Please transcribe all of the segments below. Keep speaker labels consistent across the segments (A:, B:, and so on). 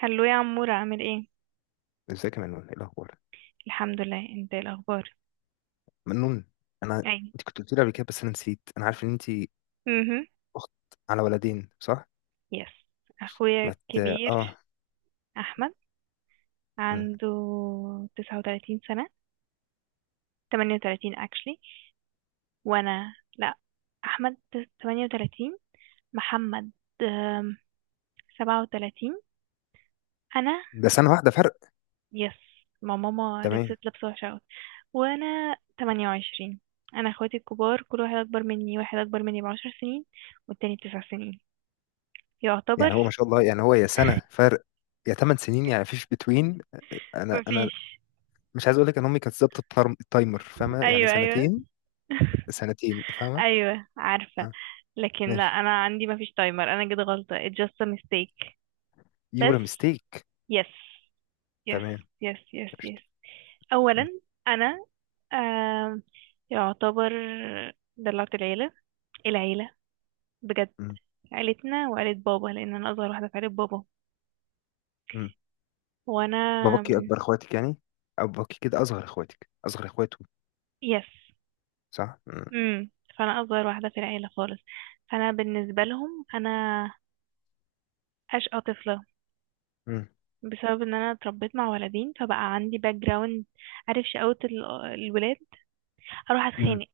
A: هلو يا عمور، عامل ايه؟
B: ازيك يا منون، ايه الاخبار؟
A: الحمد لله، انت إيه الاخبار؟
B: منون. انا.
A: اي.
B: انت كنت قلت لي قبل كده، بس انا نسيت. انا عارف ان انت
A: امم
B: اخت على ولدين، صح؟
A: يس. اخويا
B: ما مت...
A: الكبير
B: اه.
A: احمد
B: مم.
A: عنده 39 سنة. 38 actually. وانا لا، احمد 38، محمد آم، 37. انا
B: ده سنه واحده فرق.
A: يس. ما ماما
B: تمام.
A: لبست لبسة وحشة أوي. وانا 28. انا اخواتي الكبار، كل واحد اكبر مني، واحد اكبر مني ب10 سنين والتاني ب9 سنين يعتبر.
B: يعني هو ما شاء الله، يعني هو يا سنه فرق يا 8 سنين، يعني فيش بتوين. انا
A: مفيش.
B: مش عايز اقول لك ان امي كانت ظابطه التايمر، فاهمه؟ يعني
A: ايوه ايوه.
B: سنتين. سنتين، فاهمه.
A: ايوه عارفه.
B: اه.
A: لكن لا،
B: ماشي.
A: انا عندي ما فيش تايمر، انا كده غلطه. it's just a mistake. بس.
B: يورا ميستيك.
A: yes. yes.
B: تمام.
A: yes yes yes.
B: قشطة. مم.
A: اولا انا آم، يعتبر دلعت العيله، العيله بجد.
B: مم.
A: عيلتنا وعيله بابا، لان انا اصغر واحده في عيله بابا.
B: مم.
A: وانا
B: باباكي
A: من
B: اكبر اخواتك، يعني؟ أو باباكي كده اصغر اخواته؟
A: yes.
B: صح. مم.
A: امم فانا اصغر واحده في العيله خالص. فانا بالنسبه لهم انا اشقى طفله، بسبب ان انا اتربيت مع ولدين، فبقى عندي باك جراوند. عارف شقاوة الولاد. هروح
B: مم.
A: اتخانق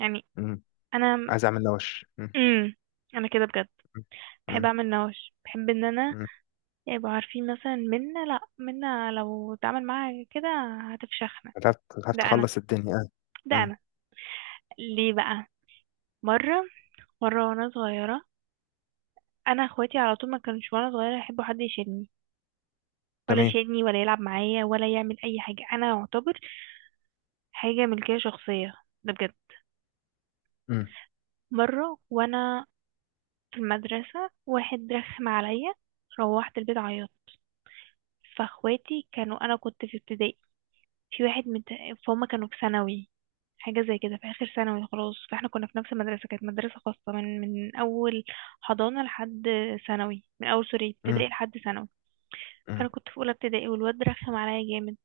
A: يعني.
B: مم.
A: انا
B: عايز اعمل نوش. مم.
A: امم انا كده بجد
B: مم.
A: بحب
B: مم.
A: اعمل نوش، بحب ان انا
B: مم.
A: يبقوا عارفين مثلا منا. لا، منا لو اتعامل معاها كده هتفشخنا.
B: هتعرف
A: ده انا،
B: تخلص الدنيا، اه.
A: ده
B: مم.
A: انا، ليه بقى؟ مرة، مرة وانا صغيرة، انا اخواتي على طول ما كانش وانا صغيرة يحبوا حد يشيلني، ولا
B: تمام.
A: يشيلني ولا يلعب معايا ولا يعمل اي حاجة، انا اعتبر حاجة ملكية شخصية، ده بجد.
B: مم.
A: مرة وانا في المدرسة، واحد رخم عليا، روحت البيت عيطت. فاخواتي كانوا، أنا كنت في ابتدائي، في واحد من، فهم كانوا في ثانوي حاجة زي كده، في آخر ثانوي خلاص. فاحنا كنا في نفس المدرسة، كانت مدرسة خاصة من أول حضانة لحد ثانوي، من أول سوري،
B: مم.
A: ابتدائي لحد ثانوي.
B: مم.
A: فأنا كنت في أولى ابتدائي والواد رخم عليا جامد،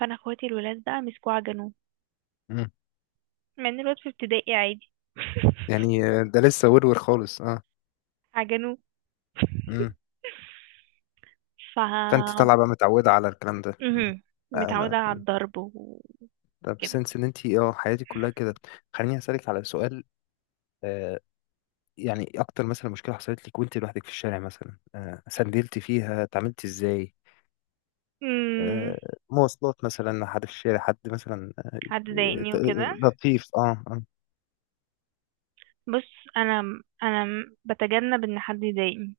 A: فأنا اخواتي الولاد بقى مسكوه عجنوه.
B: مم.
A: مع إن الواد في ابتدائي عادي.
B: يعني ده لسه ورور خالص، اه.
A: عجنوه.
B: مم.
A: ف
B: فانت طالعه بقى متعوده على الكلام ده. مم.
A: مهم.
B: آه، لا.
A: متعودة على
B: مم.
A: الضرب وكده.
B: طب سنس ان انت حياتك كلها كده. خليني اسالك على سؤال. آه يعني اكتر مثلا مشكله حصلت لك وانت لوحدك في الشارع، مثلا سندلتي فيها اتعاملتي ازاي؟
A: امم
B: آه مواصلات مثلا، حد في الشارع، حد مثلا
A: حد ضايقني
B: آه،
A: وكده.
B: لطيف، اه، آه.
A: بص، انا انا بتجنب ان حد يضايقني.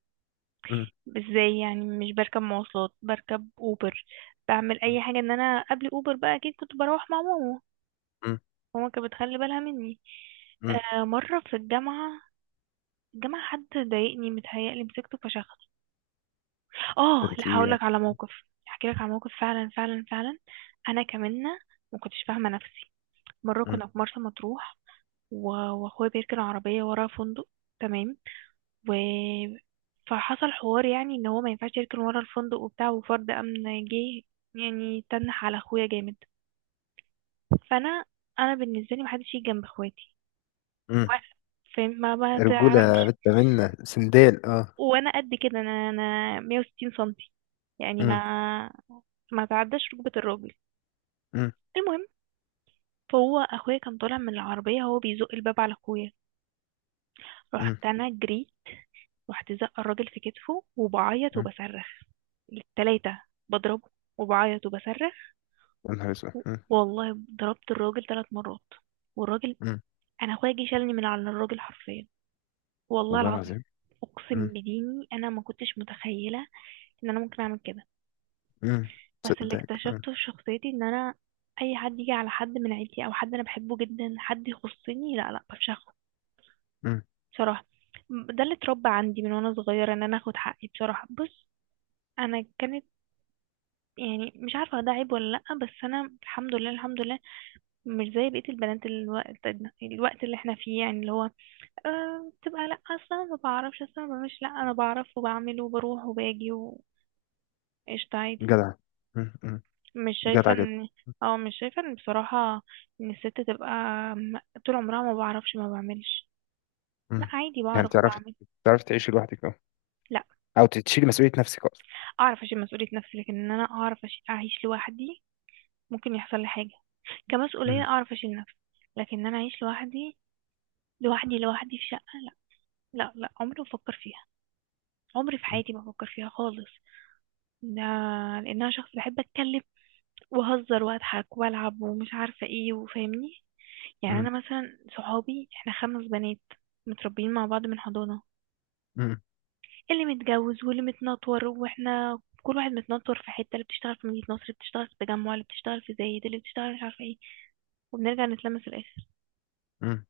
A: ازاي يعني؟ مش بركب مواصلات، بركب اوبر، بعمل
B: مم.
A: اي حاجة، ان انا قبل اوبر بقى اكيد كنت بروح مع ماما.
B: مم.
A: ماما كانت بتخلي بالها مني.
B: مم.
A: آه، مرة في الجامعة، الجامعة حد ضايقني، متهيألي مسكته فشخص. اه
B: ده
A: لا،
B: انت ايه؟
A: هقولك على موقف، هحكيلك على موقف فعلا فعلا فعلا. انا كمنة، ما كنتش فاهمة نفسي. مرة
B: مم.
A: كنا في مرسى مطروح و- واخويا بيركن عربية ورا فندق، تمام؟ و فحصل حوار يعني ان هو ما ينفعش يركن ورا الفندق وبتاع، وفرد امن جه يعني تنح على اخويا جامد. فانا، انا بالنسبة لي محدش يجي جنب اخواتي
B: مم.
A: وأنا- فاهم؟ ما
B: رجولة
A: تعرفش.
B: بنت، منا سندال، اه.
A: وانا قد كده، انا 160 سنتي، يعني
B: مم.
A: ما تعداش ركبة الراجل.
B: مم.
A: المهم، فهو اخويا كان طالع من العربية، هو بيزق الباب على اخويا،
B: مم.
A: رحت انا جريت، رحت زقه الراجل في كتفه وبعيط
B: مم.
A: وبصرخ التلاتة، بضربه وبعيط وبصرخ.
B: يا نهار اسود.
A: و-
B: مم.
A: والله ضربت الراجل 3 مرات، والراجل،
B: مم.
A: انا اخويا جه شالني من على الراجل حرفيا، والله
B: والله
A: العظيم،
B: العظيم.
A: اقسم
B: مم.
A: بديني انا ما كنتش متخيله ان انا ممكن اعمل كده.
B: مم.
A: بس اللي
B: تصدق؟ مم.
A: اكتشفته في شخصيتي ان انا اي حد يجي على حد من عيلتي او حد انا بحبه جدا حد يخصني، لا لا، بفشخه
B: مم.
A: بصراحه. ده اللي اتربى عندي من وانا صغيره، ان انا اخد حقي بصراحه. بص، انا كانت يعني، مش عارفة ده عيب ولا لأ، بس أنا الحمد لله الحمد لله مش زي بقية البنات الوقت، الوقت اللي احنا فيه، يعني اللي هو أه بتبقى لأ أصلا ما بعرفش، أصلا ما بعملش. لأ، أنا بعرف وبعمل وبروح وباجي وقشطة، عادي.
B: جدع. مم. مم.
A: مش شايفة
B: جدع جدا.
A: إن، اه مش شايفة إن بصراحة إن الست تبقى م- طول عمرها ما بعرفش ما بعملش. لأ،
B: مم.
A: عادي
B: يعني
A: بعرف
B: تعرف
A: وبعمل.
B: تعرف تعيشي لوحدك، اه؟
A: لأ
B: او تشيلي مسؤولية نفسك اصلا؟
A: أعرف أشيل مسؤولية نفسي، لكن إن أنا أعرف أعيش لوحدي، ممكن يحصل لي حاجة. كمسؤولية
B: مم.
A: أعرف أشيل نفسي، لكن إن أنا أعيش لوحدي، لوحدي لوحدي في شقة، لا لا لا، عمري ما بفكر فيها، عمري في
B: مم.
A: حياتي ما بفكر فيها خالص. لا، لأن أنا شخص بحب أتكلم وأهزر وأضحك وألعب ومش عارفة إيه، وفاهمني يعني.
B: مم.
A: أنا مثلا صحابي إحنا 5 بنات متربيين مع بعض من حضانة،
B: مم.
A: اللي متجوز واللي متنطور وإحنا كل واحد متنطر في حتة، اللي بتشتغل في مدينة نصر، اللي بتشتغل في التجمع، اللي بتشتغل في زايد، اللي بتشتغل مش عارفة إيه، وبنرجع نتلمس في الآخر.
B: مم.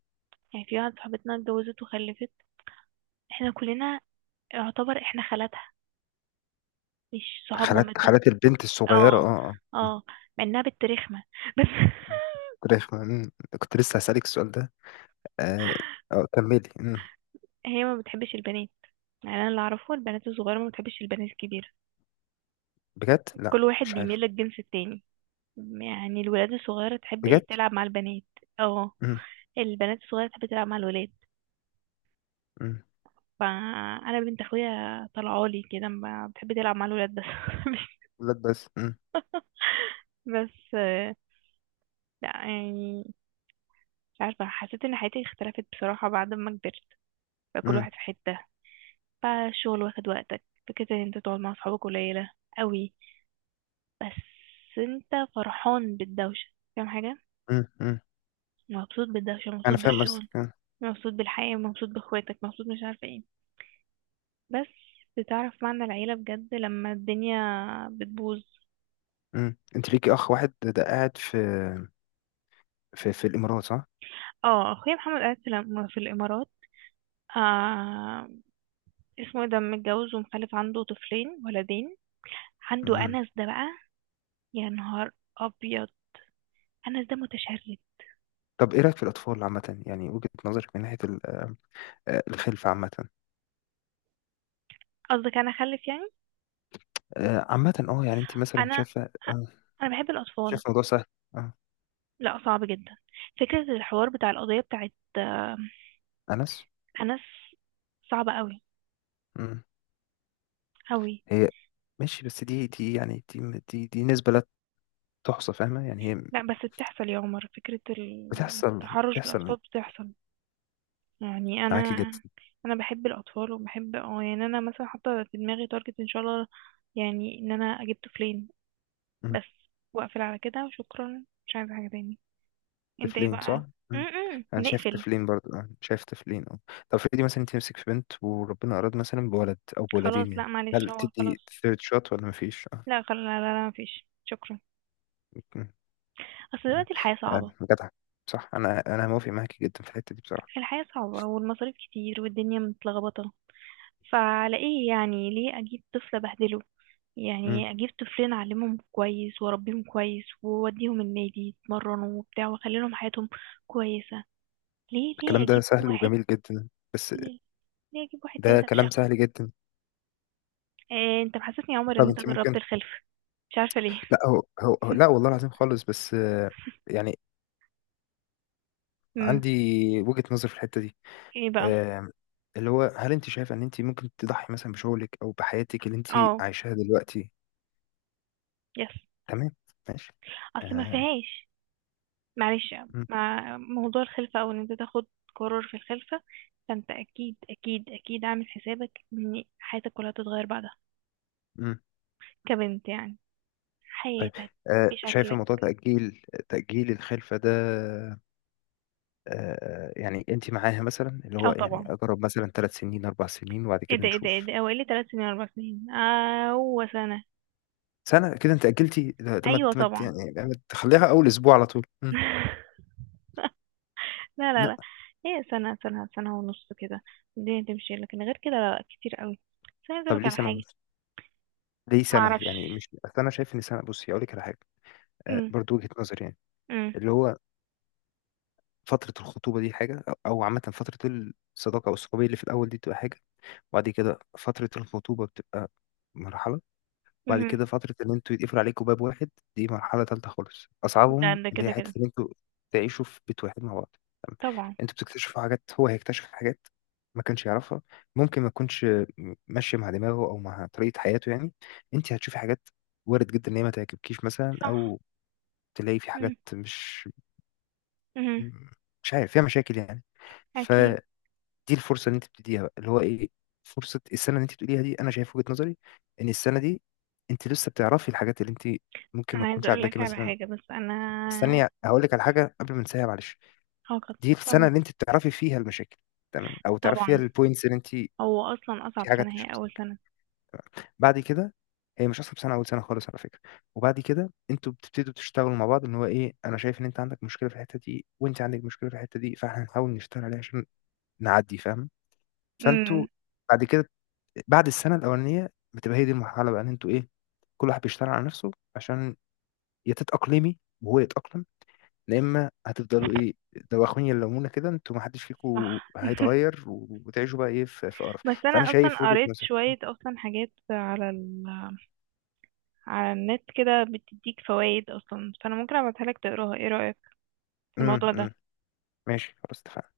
A: يعني في واحدة صاحبتنا اتجوزت وخلفت، إحنا كلنا يعتبر إحنا خالاتها، مش صحاب
B: خالات،
A: مامتها.
B: خالات البنت الصغيرة،
A: اه
B: اه، اه. مم.
A: اه، مع انها بنت رخمة بس.
B: مم. كنت كنت لسه هسألك السؤال ده. آه آه، كملي.
A: هي ما بتحبش البنات. يعني انا اللي اعرفه البنات الصغيرة ما بتحبش البنات الكبيرة،
B: بجد؟ لا،
A: كل واحد
B: مش
A: بيميل
B: عارف.
A: للجنس التاني. يعني الولاد الصغيرة تحب إيه؟
B: بجد؟
A: تلعب مع البنات. اه.
B: امم.
A: البنات الصغيرة تحب تلعب مع الولاد.
B: امم.
A: فانا بنت اخويا طلعالي كده، ما بتحب تلعب مع الولاد بس. مش-
B: ولاد بس. امم.
A: بس لا يعني، مش عارفة، حسيت ان حياتي اختلفت بصراحة بعد ما كبرت، بقى كل
B: امم.
A: واحد في حتة، فالشغل واخد وقتك، فكرة ان انت تقعد مع اصحابك قليلة قوي. بس انت فرحان بالدوشة، فاهم حاجة،
B: امم. امم.
A: مبسوط بالدوشة،
B: انا
A: مبسوط
B: فاهم، بس.
A: بالشغل، مبسوط بالحياة، مبسوط باخواتك، مبسوط مش عارفة ايه. بس بتعرف معنى العيلة بجد لما الدنيا بتبوظ.
B: امم. انت ليكي اخ واحد، ده قاعد في في الامارات، صح؟
A: اه، اخويا محمد قاعد في في الامارات. آه، اسمه ايه ده، متجوز ومخلف، عنده طفلين، ولدين، عنده
B: امم.
A: انس ده بقى. يا نهار ابيض، انس ده متشرد.
B: طب ايه رايك في الاطفال عامه، يعني وجهة نظرك من ناحيه الخلفه عامه؟
A: قصدك انا اخلف يعني؟
B: عامه، اه، يعني انت مثلا
A: انا،
B: شايفه
A: انا بحب
B: شايفه
A: الاطفال.
B: الموضوع سهل؟ اه.
A: لا صعب جدا، فكره الحوار بتاع القضيه بتاعت
B: انس.
A: انس، صعبه قوي،
B: امم.
A: قوي.
B: هي ماشي، بس دي يعني دي نسبه لا تحصى، فاهمه؟ يعني هي
A: لا بس بتحصل يا عمر، فكره
B: بتحصل
A: التحرش بالاطفال
B: بتحصل
A: بتحصل. يعني انا،
B: معاكي جدا.
A: انا بحب الاطفال وبحب اه يعني، انا مثلا حاطه في دماغي تارجت ان شاء الله يعني ان انا اجيب طفلين بس، واقفل على كده وشكرا، مش عايزه حاجه تاني. انت ايه
B: طفلين،
A: بقى؟
B: صح؟
A: م
B: مم.
A: -م.
B: انا شايف
A: ونقفل.
B: طفلين برضه، أنا شايف طفلين، اه. طب افرضي مثلا انت نفسك في بنت، وربنا اراد مثلا بولد او
A: خلاص
B: بولدين،
A: لا
B: يعني
A: معلش،
B: هل
A: هو
B: تدي
A: خلاص،
B: ثيرد شوت ولا مفيش؟ اه.
A: لا خلاص لا لا, لا، مفيش شكرا.
B: مم.
A: اصل
B: تمام.
A: دلوقتي الحياة
B: آه،
A: صعبة،
B: جدع. صح، انا موافق معاكي جدا في الحته دي بصراحه.
A: الحياة صعبة والمصاريف كتير والدنيا متلخبطة. فعلى ايه يعني؟ ليه اجيب طفل ابهدله؟
B: مم.
A: يعني اجيب طفلين اعلمهم كويس واربيهم كويس واوديهم النادي يتمرنوا وبتاع، واخلي لهم حياتهم كويسة. ليه، ليه
B: الكلام ده
A: اجيب
B: سهل
A: واحد،
B: وجميل جدا، بس
A: ليه, ليه اجيب واحد
B: ده
A: تالت
B: كلام
A: افشخه؟
B: سهل جدا.
A: إيه، انت محسسني يا عمر ان
B: طب
A: انت
B: انت ممكن.
A: جربت الخلف، مش عارفة ليه.
B: لا، لا، والله العظيم خالص، بس يعني
A: امم
B: عندي وجهة نظر في الحته دي.
A: ايه بقى؟
B: آم، اللي هو، هل انت شايفه ان انت ممكن تضحي مثلا بشغلك او بحياتك اللي انت
A: اه
B: عايشاها دلوقتي؟
A: يس.
B: تمام. ماشي.
A: اصل ما
B: آه.
A: فيهاش معلش،
B: مم.
A: مع موضوع الخلفة او ان انت تاخد قرار في الخلفة، فانت اكيد اكيد اكيد عامل حسابك ان حياتك كلها تتغير بعدها،
B: مم.
A: كبنت يعني،
B: طيب.
A: حياتك
B: آه. شايفه
A: بشكلك.
B: موضوع تأجيل الخلفه ده؟ آه. يعني انت معاها، مثلا اللي هو
A: اه
B: يعني
A: طبعا،
B: اجرب مثلا 3 سنين 4 سنين وبعد
A: ايه
B: كده
A: ده ايه ده ايه
B: نشوف؟
A: ده، هو ايه لي 3 سنين 4 سنين؟ اه هو سنة.
B: سنه كده انت أجلتي، ده ما
A: ايوه
B: ت- ما ت-
A: طبعا.
B: يعني ما تخليها اول اسبوع على طول؟ مم.
A: لا لا
B: لا.
A: لا، هي سنة سنة سنة ونص كده الدنيا تمشي، لكن غير كده لا لا، كتير قوي. بس أنا عايزة
B: طب
A: أقولك
B: ليه
A: على
B: سنه
A: حاجة.
B: ونص؟ ليه سنه يعني؟
A: معرفش.
B: مش اصل انا شايف ان سنه، بصي اقول لك على حاجه. آه،
A: أم،
B: برضو وجهه نظري يعني،
A: أم،
B: اللي هو فترة الخطوبة دي حاجة، أو عامة فترة الصداقة أو الصحوبية اللي في الأول دي بتبقى حاجة، وبعد كده فترة الخطوبة بتبقى مرحلة، وبعد
A: مهم.
B: كده فترة إن أنتوا يتقفل عليكوا باب واحد، دي مرحلة تالتة خالص، أصعبهم
A: لا ده
B: اللي هي
A: كده
B: حتة
A: كده
B: إن أنتوا تعيشوا في بيت واحد مع بعض. تمام.
A: طبعا
B: أنتوا بتكتشفوا حاجات، هو هيكتشف حاجات ما كانش يعرفها، ممكن ما تكونش ماشية مع دماغه أو مع طريقة حياته يعني، أنت هتشوفي حاجات وارد جدا إن هي ما تعجبكيش مثلا،
A: صح.
B: أو تلاقي في حاجات مش
A: مهم.
B: مش عارف فيها مشاكل يعني. ف
A: اكيد.
B: دي الفرصه اللي انت بتديها بقى، اللي هو ايه، فرصه السنه اللي انت بتقوليها دي. انا شايف وجهه نظري ان السنه دي انت لسه بتعرفي الحاجات اللي انت ممكن ما
A: انا عايزه
B: تكونش
A: اقول
B: عاجباكي
A: لك على
B: مثلا.
A: حاجه بس انا.
B: استني هقول لك على حاجه قبل ما انساها، معلش.
A: اه
B: دي السنه
A: طبعا
B: اللي انت بتعرفي فيها المشاكل، تمام، او تعرفي فيها
A: طبعا.
B: البوينتس اللي انت
A: هو اصلا اصعب
B: في حاجات
A: سنه
B: مش
A: هي اول
B: بس.
A: سنه.
B: بعد كده هي مش اصعب سنه اول سنه خالص، على فكره. وبعد كده انتوا بتبتدوا تشتغلوا مع بعض، ان هو ايه، انا شايف ان انت عندك مشكله في الحته دي وانت عندك مشكله في الحته دي، فاحنا هنحاول نشتغل عليها عشان نعدي، فاهم؟ فانتوا
A: امم
B: بعد كده، بعد السنه الاولانيه بتبقى هي دي المرحله بقى ان انتوا ايه، كل واحد بيشتغل على نفسه عشان يا تتاقلمي وهو يتاقلم، يا اما هتفضلوا ايه، دواخين يلمونا كده، انتوا ما حدش
A: صح.
B: فيكم هيتغير وتعيشوا بقى ايه في قرف.
A: بس
B: فانا
A: انا
B: شايف
A: اصلا
B: وجهه
A: قريت
B: نظري.
A: شويه اصلا حاجات على ال... على النت كده بتديك فوائد اصلا، فانا ممكن ابعتها لك تقراها. ايه رايك في
B: امم.
A: الموضوع ده؟
B: أمم. ماشي، خلاص، اتفقنا.